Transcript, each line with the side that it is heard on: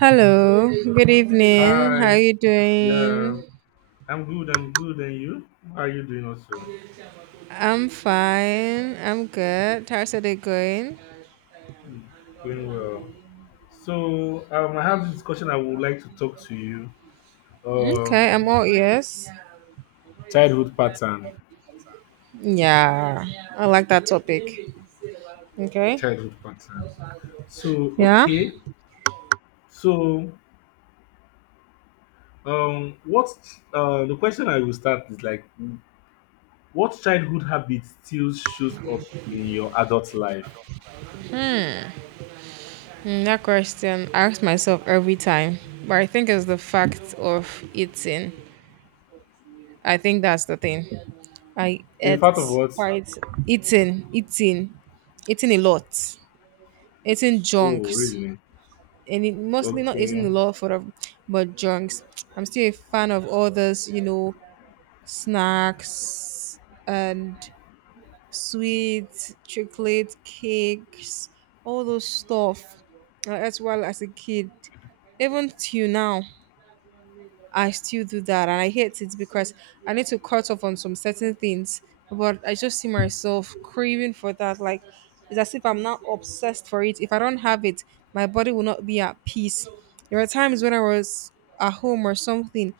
right: Hello, good evening. How are
left: Hi,
right: you
left: yeah,
right: doing?
left: I'm good and good. And you? How are you doing also?
right: I'm fine. I'm good. How's it going?
left: Mm, Doing well. So, I have this discussion I would like to talk to you.
right: Okay, I'm all
left: Um,
right: ears.
left: childhood pattern.
right: Yeah, I like that topic. Okay.
left: Childhood pattern. So,
right: Yeah.
left: okay. So, um, what, the question I will start is like, what childhood habit still shows up in your adult life?
right: Mm, that question I ask myself every time, but I think it's the fact of eating. I think that's the thing. I
left: In fact of
right: ate
left: what?
right: quite eating, eating a lot, eating
left: Oh,
right: junks.
left: really?
right: And it mostly not eating
left: Okay.
right: a lot for them, but junks. I'm still a fan of all those, you know, snacks and sweets, chocolate cakes, all those stuff. As well as a kid, even till now, I still do that and I hate it because I need to cut off on some certain things. But I just see myself craving for that. Like it's as if I'm not obsessed for it. If I don't have it, my body will not be at peace. There were times when I was at home or something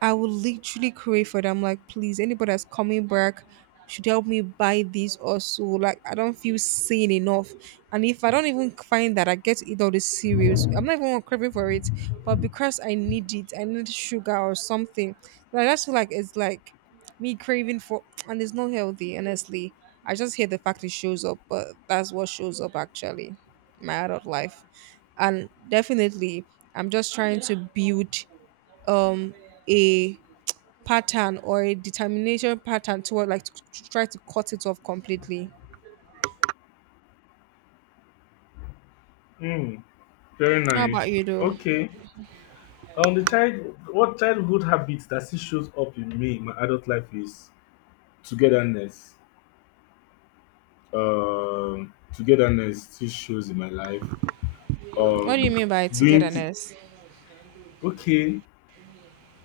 right: I would literally crave for them. Like, please, anybody that's coming back should help me buy this or so. Like, I don't feel sane enough. And if I don't even find that, I get to eat all the cereals. I'm not even craving for it, but because I need it, I need sugar or something. Like, I just feel like it's like me craving for, and it's not healthy, honestly. I just hate the fact it shows up, but that's what shows up actually, in my adult life. And definitely, I'm just trying to build um a pattern or a determination pattern toward like to try to cut it off completely.
left: Hmm. Very
right: How
left: nice.
right: about you though?
left: Okay. On the child, what childhood habits that still shows up in me in my adult life is togetherness. Togetherness still shows in my life.
right: What do you
left: Um,
right: mean by
left: doing th-
right: togetherness?
left: okay,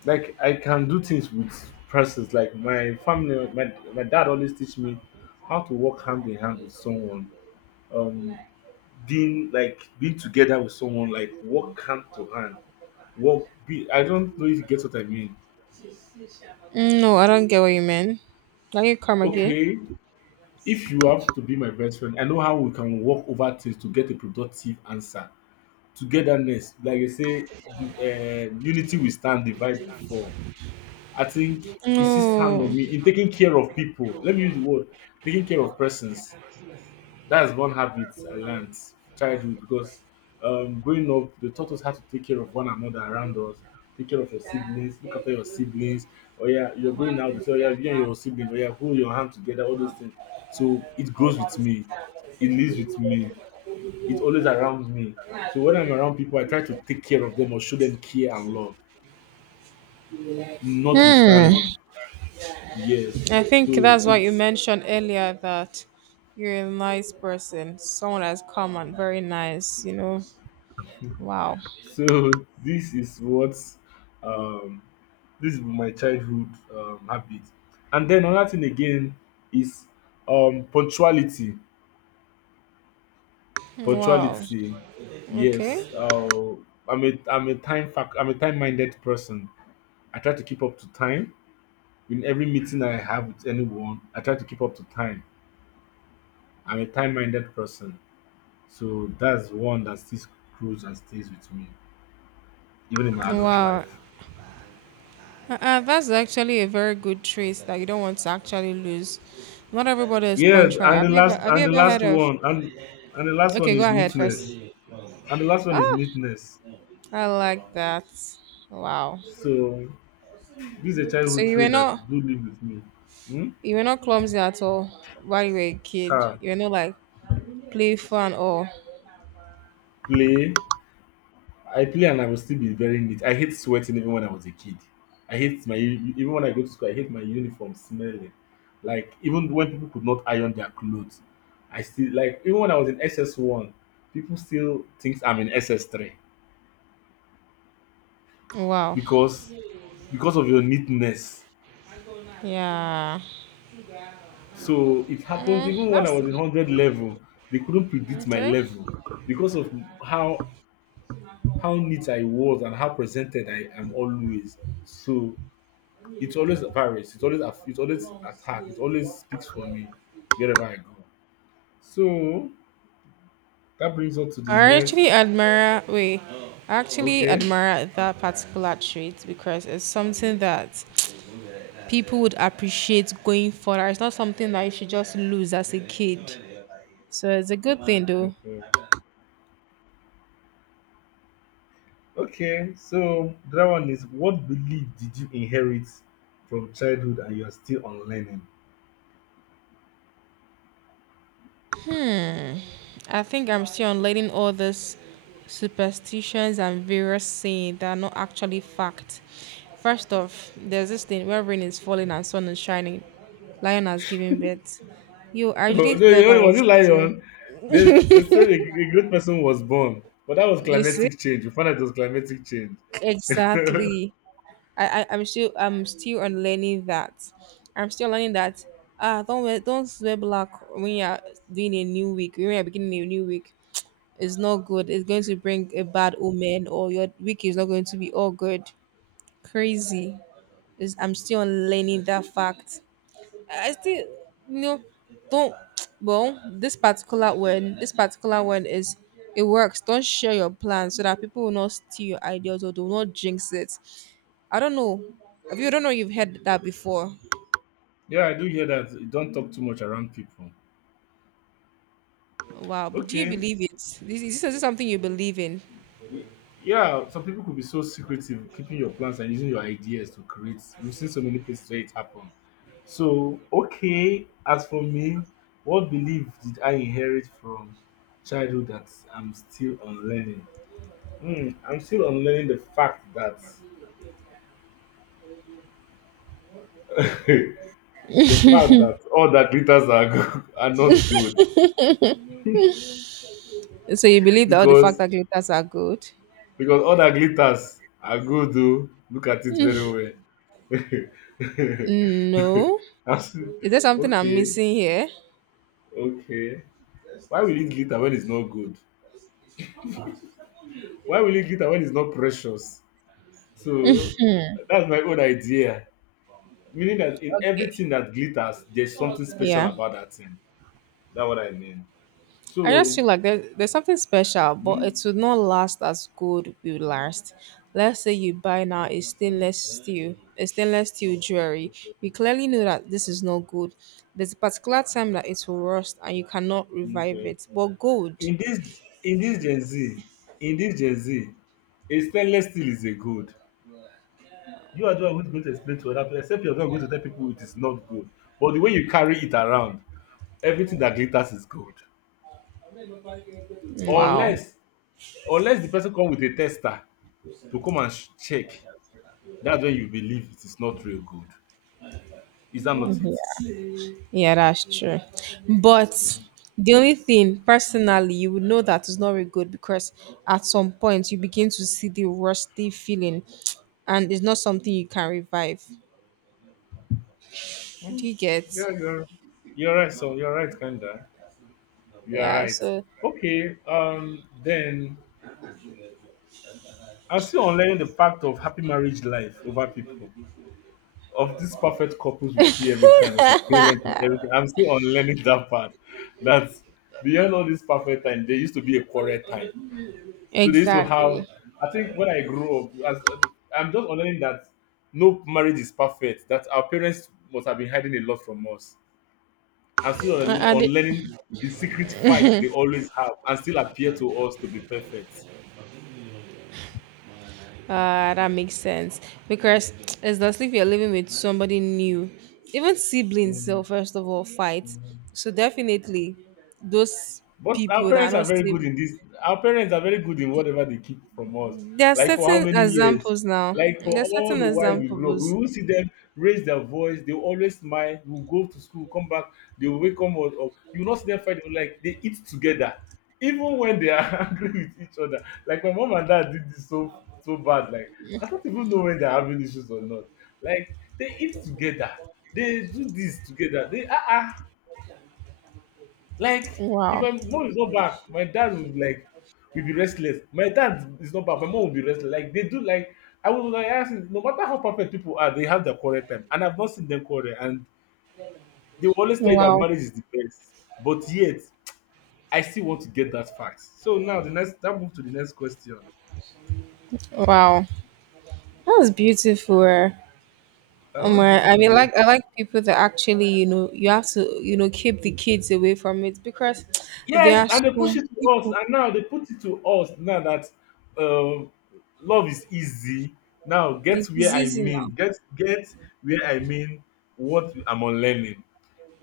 left: like I can do things with persons. Like my family, my dad always teach me how to work hand in hand with someone. Um, being like being together with someone, like work hand to hand. Work. Be, I don't know if you get what I mean.
right: Mm, no, I don't get what you mean. Can you come again?
left: Okay, if you have to be my best friend, I know how we can work over things to get a productive answer. Togetherness, like I say, the unity we stand, divide before. I think he sees hand
right: No.
left: on me in taking care of people. Let me use the word taking care of persons. That's one habit I learned childhood because growing up, they taught us how to take care of one another around us. Take care of your siblings, look after your siblings. Oh yeah, you're going out. They say, oh yeah, you and your sibling. Oh yeah, hold your hand together. All those things. So it grows with me. It lives with me. It's always around me. So when I'm around people, I try to take care of them or show them care and love,
right: Hmm.
left: notwithstanding. Yes.
right: I think
left: So
right: that's what you
left: it's
right: mentioned earlier, that you're a nice person, someone that's calm and very nice, you know. Wow.
left: so this is what um this is my childhood habit. And then another thing again is punctuality.
right: Wow.
left: Punctuality. Yes.
right: Okay.
left: I'm a I'm a time minded person. I try to keep up to time. In every meeting I have with anyone, I try to keep up to time. I'm a time minded person. So that's one that still grows and stays with me, even in my adult
right: Wow.
left: life.
right: That's actually a very good trait that you don't want to actually lose. Not everybody is
left: Yes,
right: punctual. Have you ever have you
left: and the
right: ever
left: last
right: heard of?
left: one and the last one
right: Okay, go
left: is
right: ahead first.
left: neatness. And the last one is
right: Oh,
left: neatness.
right: I like that. Wow.
left: So this is a
right: So
left: childhood trait that do live with me. Hmm?
right: you were not clumsy at all while you were a kid.
left: Ah,
right: You were not like playful and all.
left: play. I play and I will still be very neat. I hate sweating even when I was a kid. I hate my even when I go to school, I hate my uniform smelling. Like even when people could not iron their clothes, I still like even when I was in SS one, people still think I'm in SS three
right: Wow.
left: because because of your neatness.
right: Yeah.
left: So it happens
right: Mm,
left: even when I
right: that's
left: was in 100 level, they couldn't predict my
right: okay.
left: level because of how how neat I was and how presented I am always. So it's always varies. It's always attack. It always speaks for me wherever I go. So that brings us to the
right: I actually
left: next.
right: admire wait. I actually
left: Okay,
right: admire that particular trait because it's something that people would appreciate going further. It's not something that you should just lose as a kid. So it's a good thing though.
left: okay, okay. So that one is, what belief did you inherit from childhood and you are still unlearning?
right: I think I'm still unlearning all these superstitions and various saying that are not actually fact. First off, there's this thing where rain is falling and sun is shining. Lion has given birth. You I
left: No,
right: actually thought
left: you
right: that
left: know, was
right: was
left: it
right: true.
left: lion? They said a great person was born, but that was
right: You see?
left: climatic change. We found out it was climatic change.
right: Exactly. I'm still on learning that. I'm still learning that. Ah, don't wear black when you're doing a new week. When you're beginning a new week, it's not good. It's going to bring a bad omen, or your week is not going to be all good. Crazy. It's, I'm still on learning that fact. I still, you know, don't. Well, this particular one is it works. Don't share your plans so that people will not steal your ideas or do not jinx it. I don't know. If you don't know, you've heard that before.
left: Yeah, I do hear that. You don't talk too much around people.
right: Wow, but do you
left: Okay.
right: believe it? This is something you believe in.
left: Y- Yeah, some people could be so secretive, keeping your plans and using your ideas to create. We've seen so many places where it happened. So, okay, as for me, what belief did I inherit from childhood that I'm still unlearning? Hmm, I'm still unlearning the fact that the fact that all that glitters are not good
right: So you believe that all the fact
left: because
right: that glitters are good?
left: because all that glitters are good though, look at it very well.
right: No.
left: I said,
right: Is there something I'm
left: okay
right: missing here?
left: okay, why will it glitter when it's not good, why will it glitter when it's not precious, so that's my own idea, meaning that in
right: Okay.
left: everything that glitters there's something special
right: Yeah.
left: about that thing. That's what I mean.
right: I just
left: So
right: feel like there's something special, but
left: hmm?
right: it would not last as good will last. Let's say you buy now a
left: Hmm.
right: stainless steel, a stainless steel jewelry.
left: Okay.
right: You clearly know that this is not good. There's a particular time that it will rust and you cannot revive
left: Okay.
right: it. But gold,
left: In this Gen Z, in this Gen Z, a stainless steel is a gold. You are the one who's going to explain to other people, except you're not going to tell people it is not gold. But the way you carry it around, everything that glitters is gold.
right: wow.
left: Unless unless the person come with a tester to come and check, that's when you believe it is not real gold. Is that not it?
right: Yeah, that's true. But the only thing, personally, you would know that it's not very good because at some point you begin to see the rusty feeling and it's not something you can revive. Do
left: Mm.
right: you get?
left: Yeah, you're right, so you're right, kinda. You're
right: Yeah,
left: right.
right: so
left: Okay, then I'm still unlearning the fact of happy marriage life over people, of these perfect couples we see every time, of our parents and everything. I'm still unlearning that part. That beyond all this perfect time, there used to be a quarrel time. So they used to have.
right: exactly.
left: I think when I grew up, as I'm just unlearning that no marriage is perfect. That our parents must have been hiding a lot from us. I'm still
right: And it,
left: unlearning the secret fight they always have and still appear to us to be perfect.
right: that makes sense because it's not as if you're living with somebody new, even siblings. So
left: Mm.
right: first of all, fight.
left: Mm.
right: So definitely, those
left: But
right: people
left: our
right: that are
left: parents are
right: not
left: very
right: sib-
left: good in this. Our parents are very good in whatever they keep from us.
right: there are
left: Like for how
right: certain
left: many years?
right: examples now.
left: Like for
right: There are
left: all
right: certain
left: the while we grow up, we
right: examples.
left: will see them raise their voice. They will always smile. We will go to school, come back. They will wake up. Or you will not see them fight. Like they eat together, even when they are angry with each other. Like my mom and dad did this so so bad. Like I don't even know when they're having issues or not. Like they eat together. They do this together. They ah ah like, if
right: Wow,
left: my mom is not back, my dad would like will be restless. My dad is not back, my mom will be restless. Like they do like I would like ask him, no matter how perfect people are, they have their quarrel time. And I've not seen them quarrel. And they will always tell you that
right: wow,
left: marriage is the best. But yet, I still want to get that fact. So now the next that move to the next question.
right: wow. That was beautiful. Eh?
left: What's
right: I
left: beautiful
right: mean,
left: there?
right: like I like people that actually, you know, you have to, you know, keep the kids away from it because there
left: Yes,
right: are
left: and they push
right: some
left: it to us,
right: people.
left: and now they put it to us now that um, love is easy. Now get where
right: It's
left: I
right: easy
left: mean,
right: now.
left: get where I mean what I'm unlearning.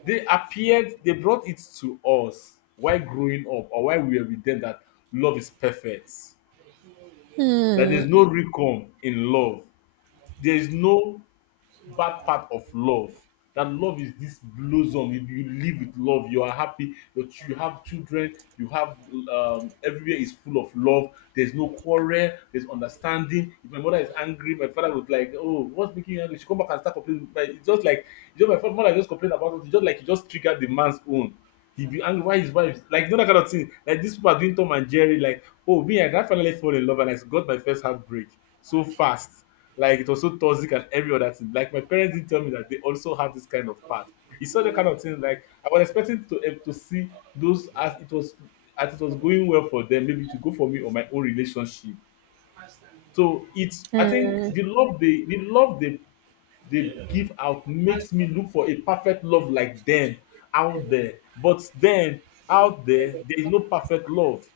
left: They appeared, they brought it to us while growing up or while we were with them that love is perfect, that there's
right: Hmm.
left: no recon in love, there is no bad part of love, that love is this blossom, you live with love, you are happy. That you have children, you have everywhere is full of love, there's no quarrel, there's understanding. If my mother is angry, my father would like, oh, what's making you angry, she come back and start complaining, but it's just like, you know, mother just complain about something, just like he just triggered the man's own, he be angry why his wife, like, you know that kind of thing, like these people are doing Tom and Jerry. Like, oh me, I don finally fall in love and I got my first heartbreak so fast. Like it was so toxic and every other thing. Like my parents did tell me that they also have this kind of part. It's such a kind of thing, like I was expecting to to see those as it was going well for them, maybe to go for me or my own relationship. So it's, I
right: Hmm.
left: think the love they give out makes me look for a perfect love like them out there. But then out there there is no perfect love.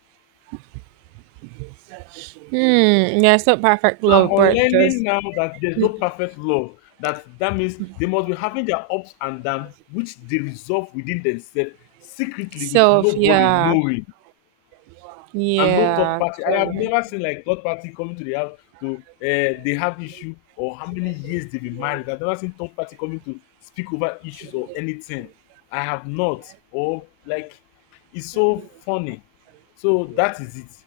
right: Hmm. Yeah, it's not perfect
left: So I'm
right: love, but
left: unlearning
right: there's
left: now that there's no perfect love. That that means they must be having their ups and downs, which they resolve within themselves secretly with
right: self.
left: nobody
right: Yeah.
left: knowing and no third
right: Yeah.
left: party. I have
right: Actually,
left: never seen like third party coming to the house to they have issue or how many years they've been married. I've never seen third party coming to speak over issues or anything. I have not. Or like it's so funny. So that is it.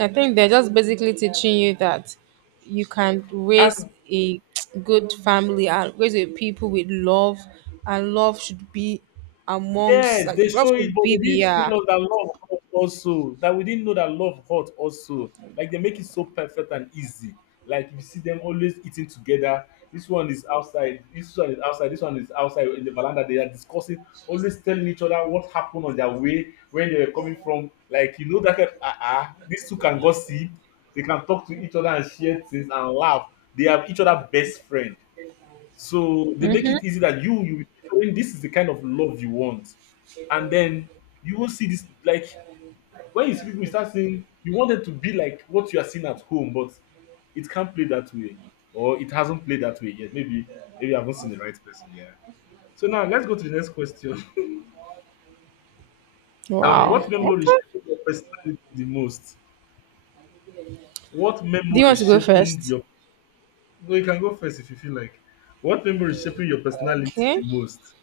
right: I think they're just basically teaching you that you can raise
left: And
right: a good family and raise a people with love, and love should be amongst
left: yes,
right: like
left: they
right: love
left: show it,
right: should
left: but they
right: be the
left: didn't
right: yeah.
left: tell us that love hurt also. That we didn't know that love hurt also. Like they make it so perfect and easy. Like you see them always eating together. This one is outside. This one is outside. This one is outside in the veranda. They are discussing, always telling each other what happened on their way, where they were coming from. Like you know that kind, uh-uh, these two can gossip. They can talk to each other and share things and laugh. They have each other best friend. So they make it easy that you showing this is the kind of love you want, and then you will see this like when you see people you start saying you want them to be like what you are seeing at home, but it can't play that way or it hasn't played that way yet. Maybe I haven't seen the right person. Yeah. So now let's go to the next question.
right: Wow.
left: What memory
right: Okay.
left: shaped your personality the most? What
right: Do you
left: memory
right: want to go
left: shaping
right: first?
left: your? No, you can go first if you feel like. What memory shaping your personality the
right: Okay.
left: most?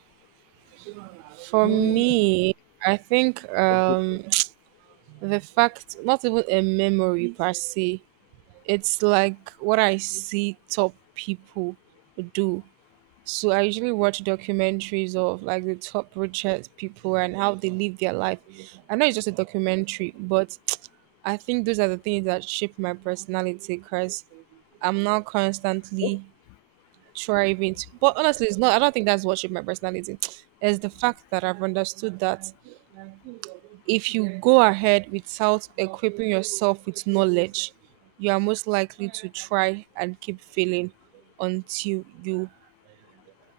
right: For
left: Hmm.
right: me, I think
left: Okay.
right: the fact not even a memory per se. It's like what I see top people do. So I usually watch documentaries of like the top richest people and how they live their life. I know it's just a documentary, but I think those are the things that shape my personality because I'm not constantly thriving. But honestly, it's not. I don't think that's what shaped my personality. It's the fact that I've understood that if you go ahead without equipping yourself with knowledge, you are most likely to try and keep failing until you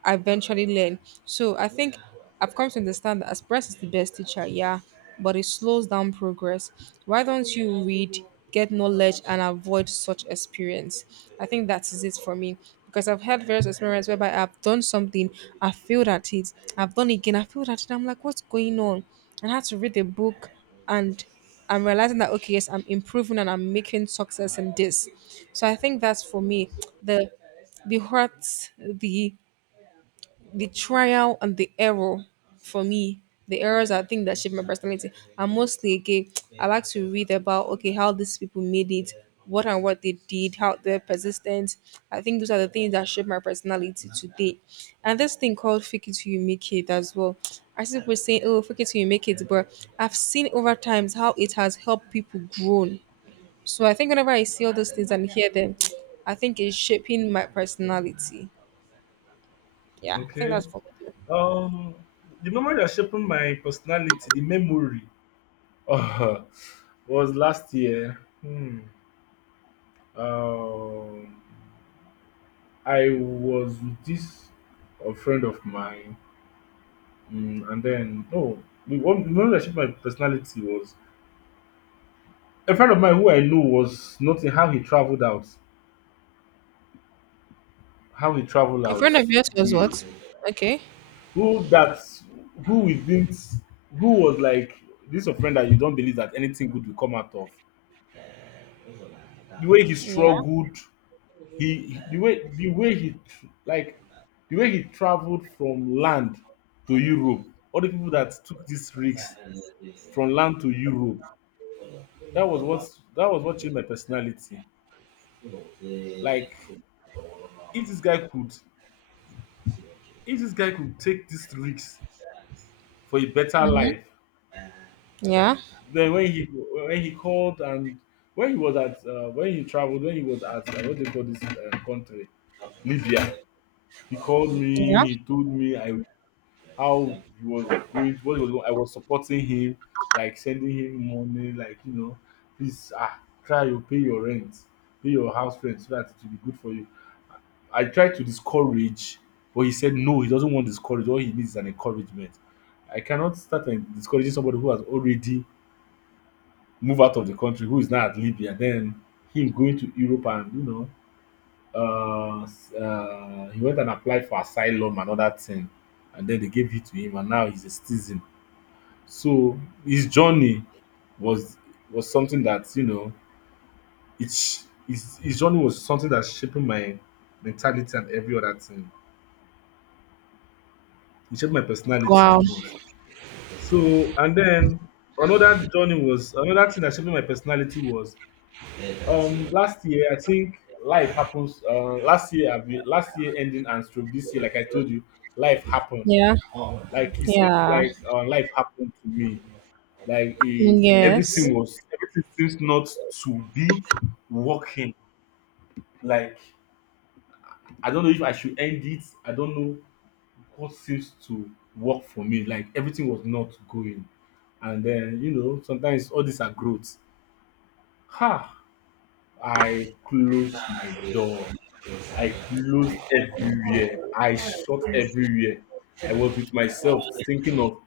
right: I eventually learn. So I think I've come to understand that Express is the best teacher, yeah, but it slows down progress. Why don't you read, get knowledge, and avoid such experience? I think that is it for me because I've had various experiences whereby I've done something, I failed at it, I've done it again, I failed at it. I'm like, what's going on? And I had to read a book and I'm realizing that okay, yes, I'm improving and I'm making success in this. So I think that's for me the the hurt, the trial and the error for me the errors. I think that shape my personality. And mostly again, I like to read about okay how these people made it, what and what they did, how they're persistent. I think those are the things that shape my personality today. And this thing called fake it till you make it as well, I see people saying oh fake it till you make it, but I've seen over times how it has helped people grow. So I think whenever I see all those things and hear them, I think it's shaping my personality. Yeah, I think
left: Okay.
right: that's for me.
left: Um, the memory that shaped my personality, the memory, uh, was last year. Hmm. Um, I was with this a friend of mine, mm, and then oh, the memory that shaped my personality was a friend of mine who I knew was noting how he traveled out, how he traveled
right: In
left: out.
right: front of yours was
left: We
right: what? Okay.
left: who that who we didn't who was like This is a friend that you don't believe that anything good will come out of the way he
right: Yeah.
left: struggled. He the way he tr- like The way he traveled from land to Europe, all the people that took this risk from land to Europe, that was what changed my personality. Like, if this guy could take this risk for a better life,
right: Yeah.
left: then when he called and when he was at when he traveled, when he was at what they call this country, Libya, he called
right: Yeah.
left: me, he told me I how he was going, what he was going. I was supporting him, like sending him money, like you know, please, ah, try to pay your rent, pay your house rent so that it will be good for you. I tried to discourage, but he said no, he doesn't want discourage. All he needs is an encouragement. I cannot start and discouraging somebody who has already moved out of the country, who is now at Libya, then him going to Europe. And he went and applied for asylum and other thing, and then they gave it to him, and now he's a citizen. So his journey was something that, it's his journey was something that shaping my mentality and every other thing. It shaped my personality the
right: Wow.
left: most. So and then another journey, was another thing that shaped my personality, was last year, I think. Life happens. Last year, I've been, last year ending and stroke this year, like I told you, life happened.
right: Yeah.
left: Like it seems
right: Yeah.
left: like life happened to me. Like he,
right: Yes.
left: everything was, everything seems not to be working. Like I don't know if I should end it. I don't know what seems to work for me. Like everything was not going. And then you know sometimes all these are growth. Ha! I closed my door. I closed everywhere. I shut everywhere. I was with myself thinking of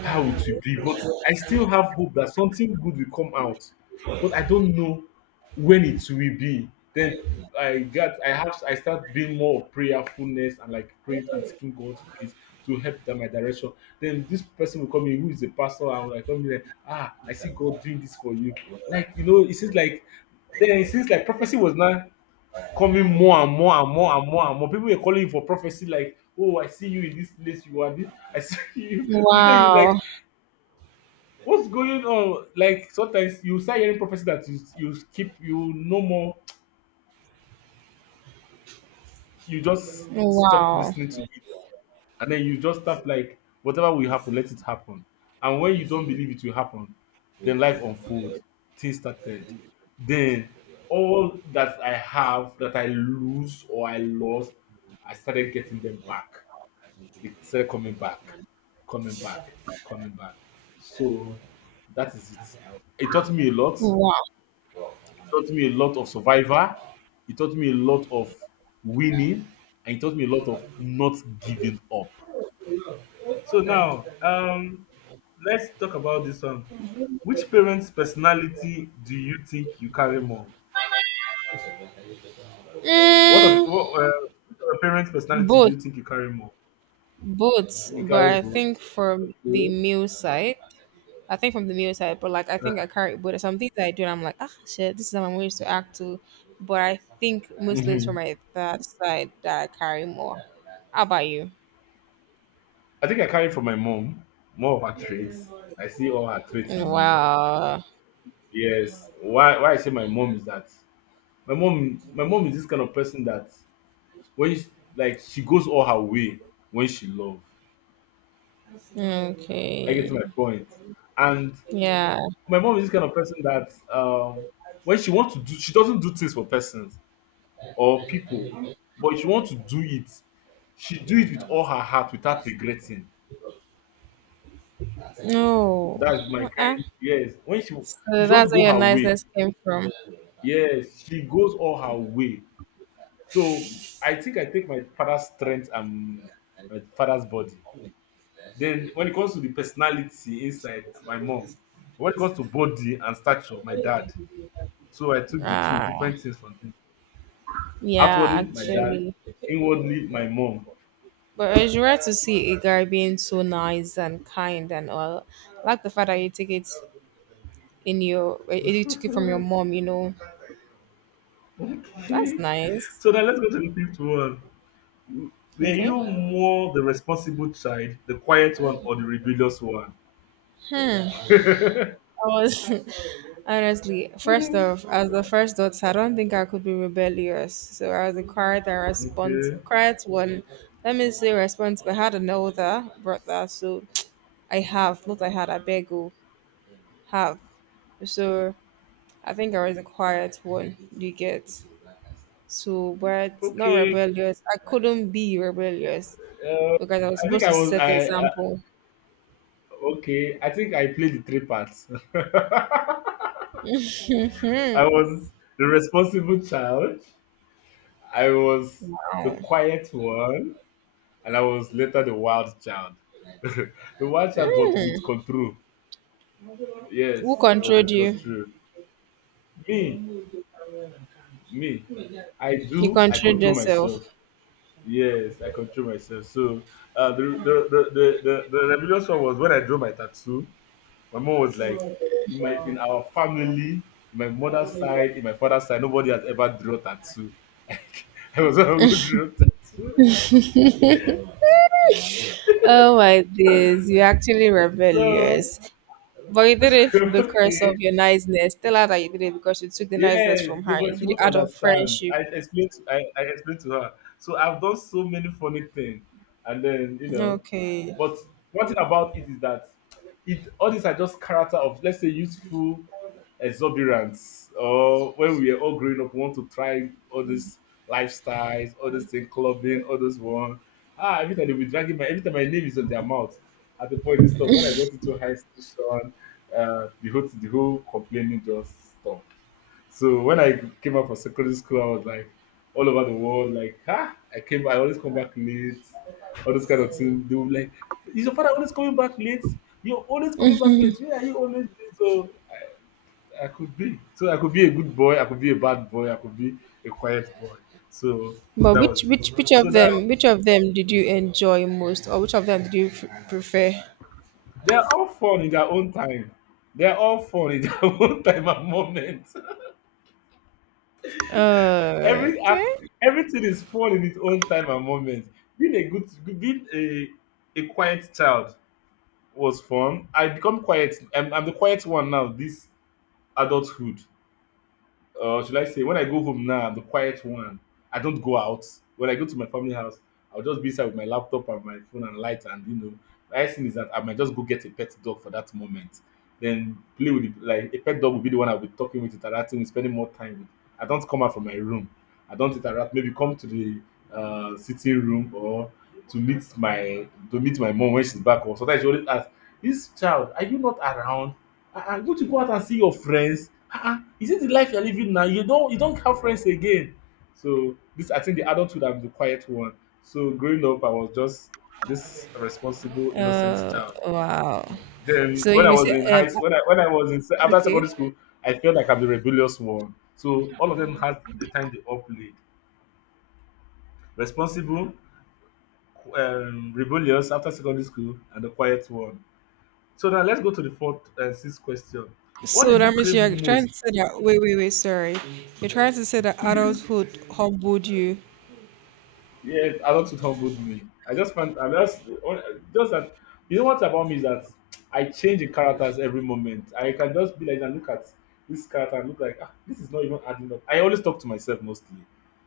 left: how it will be, but I still have hope that something good will come out, but I don't know when it will be. Then I got I have I start being more of prayerfulness and like praying and seeking God's face to help that my direction. Then this person will come in who is a pastor and will like come in like, ah, I see God doing this for you. Like, you know, it seems like, then it seems like prophecy was now coming more and more and more and more and more. People were calling for prophecy like, oh, I see you in this place, you are this, I see you. And then you like,
right: Wow.
left: what's going on? Like sometimes you start hearing prophecy that you no more, you just stop listening to it, and then you just start like whatever will happen, let it happen. And when you don't believe it will happen, then life unfold, things started, then all that I have that I lose or I lost, I started getting them back. It started coming back, coming back, coming back. So that is it. It taught me a lot, of survivor. He taught me a lot of winning, and he taught me a lot of not giving up. So now, let's talk about this one. Which parent's personality do you think you carry more? What of
right: Mm,
left: what? Which of your parents' personality do
right: both.
left: you think you carry more?
right: Both.
left: You
right: But
left: carry
right: I
left: both.
right: think from the
left: Okay.
right: male side, I think from the male side, but like I think I carry but some things I do and I'm like, ah shit, this is how I'm used to act to. But I think mostly it's from
left: Mhm.
right: my that side that I carry more. How about you?
left: I think I carry from my mom more of her traits. I see all her traits in me.
right: Uh
left: Yes. Why? Why I say my mom is that my mom, is this kind of person that when she, like she goes all her way when she love. I get to my
right: okay.
left: point. And my mom is this kind of person that when she wants to do, she doesn't do things for persons or people, but if she wants to do it, she do it with all her heart without regretting.
right: No.
left: That's my
right: Uh-uh.
left: kind. Yes, when she, if
right: So
left: she wants to
right: that's
left: go
right: where your
left: her way,
right: niceness came from.
left: yes, she goes all her way. So I think I take my father's strength and my father's body. Then when it comes to the personality inside, my mom. When it comes to body and stature, my dad. So I took the two
right: Ah,
left: different things from them.
right: yeah,
left: Outwardly, my dad.
right: actually.
left: Inwardly, my mom.
right: But it's rare to see a guy being so nice and kind and all. I like the fact that you take it in your, eh, you took it from your mom, you know. That's
left: Okay.
right: nice.
left: So now let's go to the fifth one. Were
right: Okay.
left: you more the responsible child, the quiet one, or the rebellious one?
right: Hmm. I was honestly, first off, as the first daughter, I don't think I could be rebellious. So I was a quiet and response,
left: Okay.
right: quiet one. Let me say response, but I had an older brother, so I have, not I had, I beg you, have. So I think I was a quiet one, you get. So, but not
left: Okay.
right: rebellious. I couldn't be rebellious
left: Uh,
right: because I was
left: I think
right: supposed
left: I
right: to
left: was.
right: set
left: I
right: example.
left: okay. I think I played the three parts. I was the responsible child. I was the
right: Um,
left: quiet one, and I was later the wild child. The wild child, but
right: who
left: with control. Yes, was
right: controlled
left: with
right: you?
left: control. Me, me, I
right: You
left: do. I
right: controlled
left: control
right: yourself.
left: myself. Yes, I control myself. So the rebellious one was when I drew my tattoo. My mom was like, in my, in our family, in my mother's side, in my father's side, nobody has ever drawn tattoo. I was the one who drew tattoo.
right: Oh my days, you're actually
left: So
right: rebellious. But you did it because
left: okay.
right: of your niceness. Tell her that you did it because you took the niceness
left: Yes,
right: from
left: no,
right: her. You
left: but she
right: did it
left: would
right: out of
left: understand.
right: friendship.
left: I explained to her. So I've done so many funny things. And then, you know,
right: Okay.
left: but one thing about it is that, it all these are just character of let's say youthful exuberance, or when we were all growing up, we want to try all these lifestyles, all these things, clubbing, all those one. Ah, every time they be dragging my, every time my name is on their mouth, at the point they stop. When I got into high station, the whole, complaining just stopped. So when I came out from secondary school, I was like all over the world, like, ah, I came, I always come back late, all this kind of thing. They were like, is your father always coming back late? You're always coming back late. Where are you always late? So I could be. So I could be a good boy, I could be a bad boy, I could be a quiet boy. So
right: But
left: that
right: which
left: was it.
right: which which
left: So
right: of
left: they're,
right: them which of them did you enjoy most, or which of them did you f- prefer?
left: all fun in their own time. They're all fun in their own time and moment. Every and
right: Okay.
left: everything is fun in its own time and moment. Being a good, good- being a quiet child was fun. I become quiet. I'm the quiet one now. This adulthood, should I say, when I go home now, I'm the quiet one. I don't go out. When I go to my family house, I'll just be inside with my laptop and my phone and light, and you know, the nice thing is that I might just go get a pet dog for that moment. Then play with it. Like a pet dog will be the one I'll be talking with, interacting with, spending more time with. I don't come out from my room. I don't interact. Maybe come to the sitting room or to meet my mom when she's back. Or sometimes she always asks, "This child, are you not around? Ah, go to go out and see your friends? Ah, ah, is it the life you're living now? You don't, have friends again." So this, I think the adulthood, I'm the quiet one. So growing up I was just this responsible, innocent child.
right: Wow.
left: Mm. Then
right: So
left: when I
right: you
left: was
right: say
left: in high school, when I was in se- after secondary
right: okay.
left: school, I felt like I'm the rebellious one. So all of them had the time they all played. Responsible, rebellious after secondary school, and the quiet one. So now let's go to the fourth and sixth question. What
right: So
left: did you
right: that means
left: crave
right: you're trying
left: most?
right: to say that. Wait. Sorry, you're trying to say that adulthood humbled you.
left: Yes, a lot it humbled me. I just find I just that what about me is that I change the characters every moment. I can just be like and look at this character and look like, ah, this is not even adding up. I always talk to myself mostly.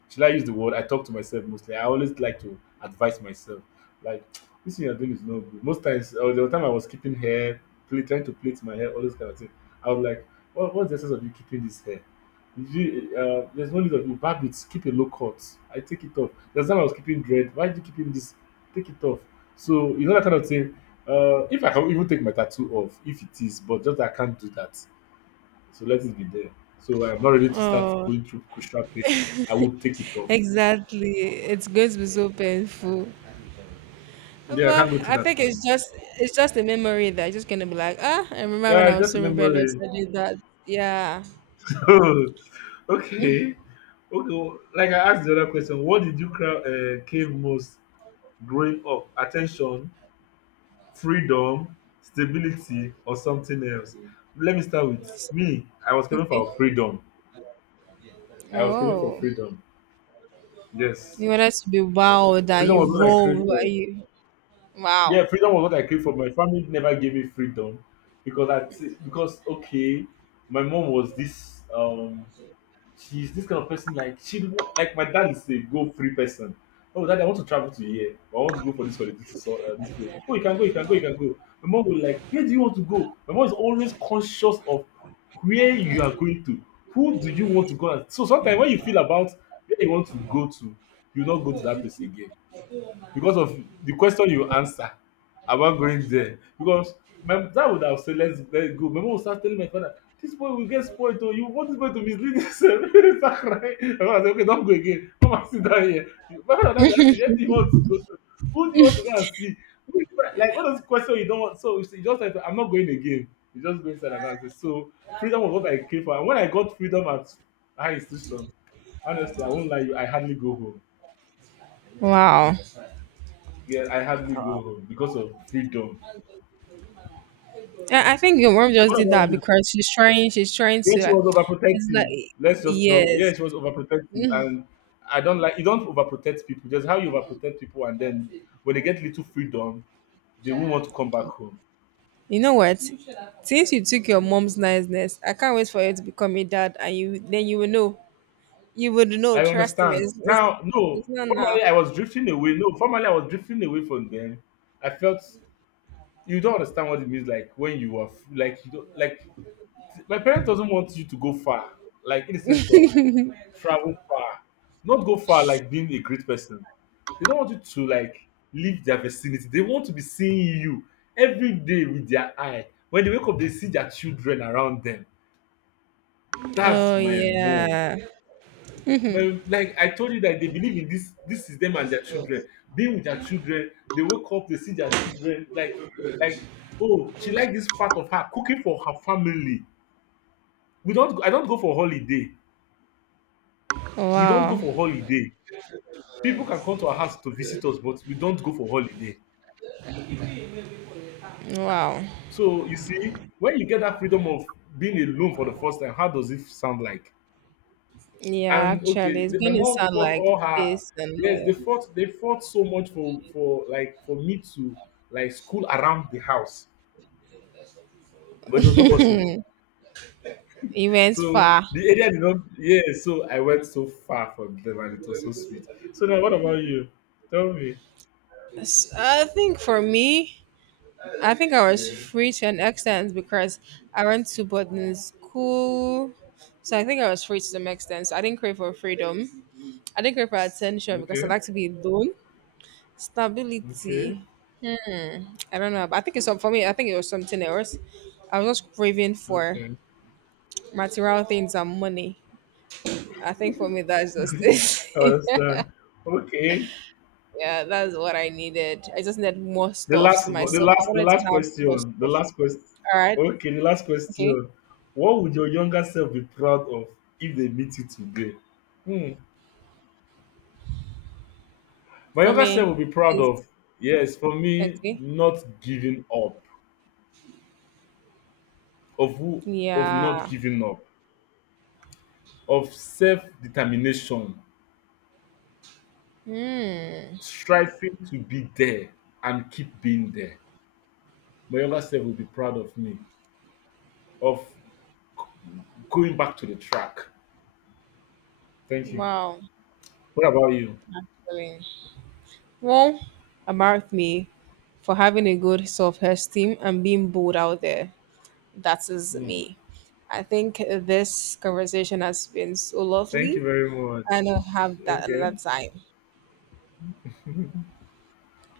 left: Should I use the word? I talk to myself mostly. I always like to advise myself. Like this thing you're doing is not good. Most times or the time I was keeping hair, play, trying to plait my hair, all those kind of things. I was like, what's the sense of you keeping this hair? Did you, there's no need of you barb it, keep a low cut. I take it off. That's time I was keeping dread. Why are you keeping this? Take it off. So you know that kind of thing. If I can even take my tattoo off, if it is, but just I can't do that. So let it be there. So I'm not ready to start
right: Oh,
left: going through crucial pain. I would take it off.
right: exactly. It's going to be so painful.
left: Yeah, I can't
right: But
left: go through
right: I
left: that
right: think
left: pain.
right: it's just a memory that you're just gonna be like, ah, I remember
left: Yeah,
right: when I
left: it's
right: was
left: just a
right: so rebellious,
left: memory.
right: I did that. Yeah.
left: Okay. Okay. Like I asked the other question, what did you cry, cave most growing up? Attention. Freedom, stability or something else? Let me start with me. I was craving
right: Okay.
left: for freedom. I was craving for
right: Oh.
left: freedom. Yes.
right: You wanted to be wild, that
left: Freedom was
right: you
left: what I craved
right: roll, that
left: for.
right: you wow,
left: Yeah, freedom was what I craved for. My family never gave me freedom because because okay, my mom was this she's this kind of person, like she, like my dad is a go free person. Oh, dad, I want to travel to here. I want to go for this holiday to so, this place. Oh, you can go, you can go, you can go. My mom will like, where do you want to go? My mom is always conscious of where you are going to. Who do you want to go? At? So sometimes when you feel about where you want to go to, you not go to that place again. Because of the question you answer about going there. Because my dad would have said, let's go. My mom would start telling my father, this boy will get spoiled. Oh, you want this boy to mislead himself. He start crying. My father said, okay, don't go again. Come and sit down here. My father now be asking, where do you want to go to? Who do you want to go and see? Who do you want-" Like all those questions you don't want. So you just like, I'm not going again. You just go inside and answer. So freedom was what I came for. And when I got freedom at high institution, honestly, I won't lie you, I hardly go home.
right: wow.
left: Yeah, I hardly go home because of freedom.
right: I think your mom
left: So
right: just
left: what
right: did
left: about
right: that
left: you?
right: because she's trying. She's trying
left: Yeah,
right: to
left: she
right: like.
left: was
right: It's like
left: overprotective. Let's just know. Yeah,
right: yes.
left: she was overprotective, and I don't like. You don't overprotect people. Just how you overprotect people, and then when they get little freedom, they won't want to come back home.
right: You know what? Since you took your
left: Mm.
right: mom's niceness, I can't wait for you to become a dad, and you then you will know. You would know.
left: I
right: Trust me.
left: understand. Now, no.
right: It's not now.
left: Formerly, I was drifting away. No, formerly I was drifting away from them. I felt you don't understand what it means. Like when you are f- like you don't like. My parents doesn't want you to go far. Like in the sense of travel far. Not go far like being a great person. They don't want you to like leave their vicinity. They want to be seeing you every day with their eye. When they wake up, they see their children around them. That's
right: Oh
left: my mom.
right: yeah.
left: But like I told you that they believe in this, this is them and their children. Being with their children, they wake up, they see their children, like, oh, she like this part of her cooking for her family. We don't I don't go for holiday. We don't go
right: Wow.
left: for holiday. People can come to our house to visit us, but we don't go for holiday.
right: Wow.
left: So you see, when you get that freedom of being alone for the first time, how does it sound like?
right: Yeah,
left: And okay,
right: actually, it's
left: the, my
right: gonna
left: mom
right: sound
left: fought
right: like
left: all her.
right: peace and
left: Yes, they
right: love.
left: fought. They fought so much for like for me to like school around the house, but it was not possible.
right: He went
left: So
right: far.
left: the area did not. Yeah, so I went so far for them, and it was so sweet. So now, what about you? Tell me.
right: S- I think for me, I think I was
left: Mm,
right: free to an extent because I went to boarding school. So I think I was free to some extent. So I didn't crave for freedom. I didn't crave for attention because I
left: okay.
right: like to be alone.
left: Okay.
right: Stability. I don't know. But I think it's some- for me. I think it was something else. I was just craving for
left: Okay.
right: material things and money. I think for me that's just
left: I
right: it.
left: understand. Okay.
right: Yeah, that's what I needed. I just needed more
left: The
right: stuffs
left: last,
right: to
left: the
right: myself. I
left: the
right: wanted to
left: last
right: have more
left: question. The
right: stuff.
left: last question.
right: All right.
left: Okay, the last
right: Okay.
left: question. What would your younger self be proud of if they meet you today? Hmm. My
right: For
left: younger self will be
right: me,
left: proud
right: is
left: of. Yes, for me,
right: okay.
left: not giving up. Of who? Of not
right: Yeah.
left: giving up. Of self-determination,
right: Hmm.
left: striving to be there and keep being there. My younger self will be proud of me. Of g- Going back to the track. Thank you.
right: Wow.
left: What about you?
right: Really. Well, about me for having a good self esteem and being bold out there. That is
left: Hmm.
right: me. I think this conversation has been so
left: Thank you
right: lovely,
left: very
right: and
left: much.
right: I'll have that another
left: Okay.
right: time.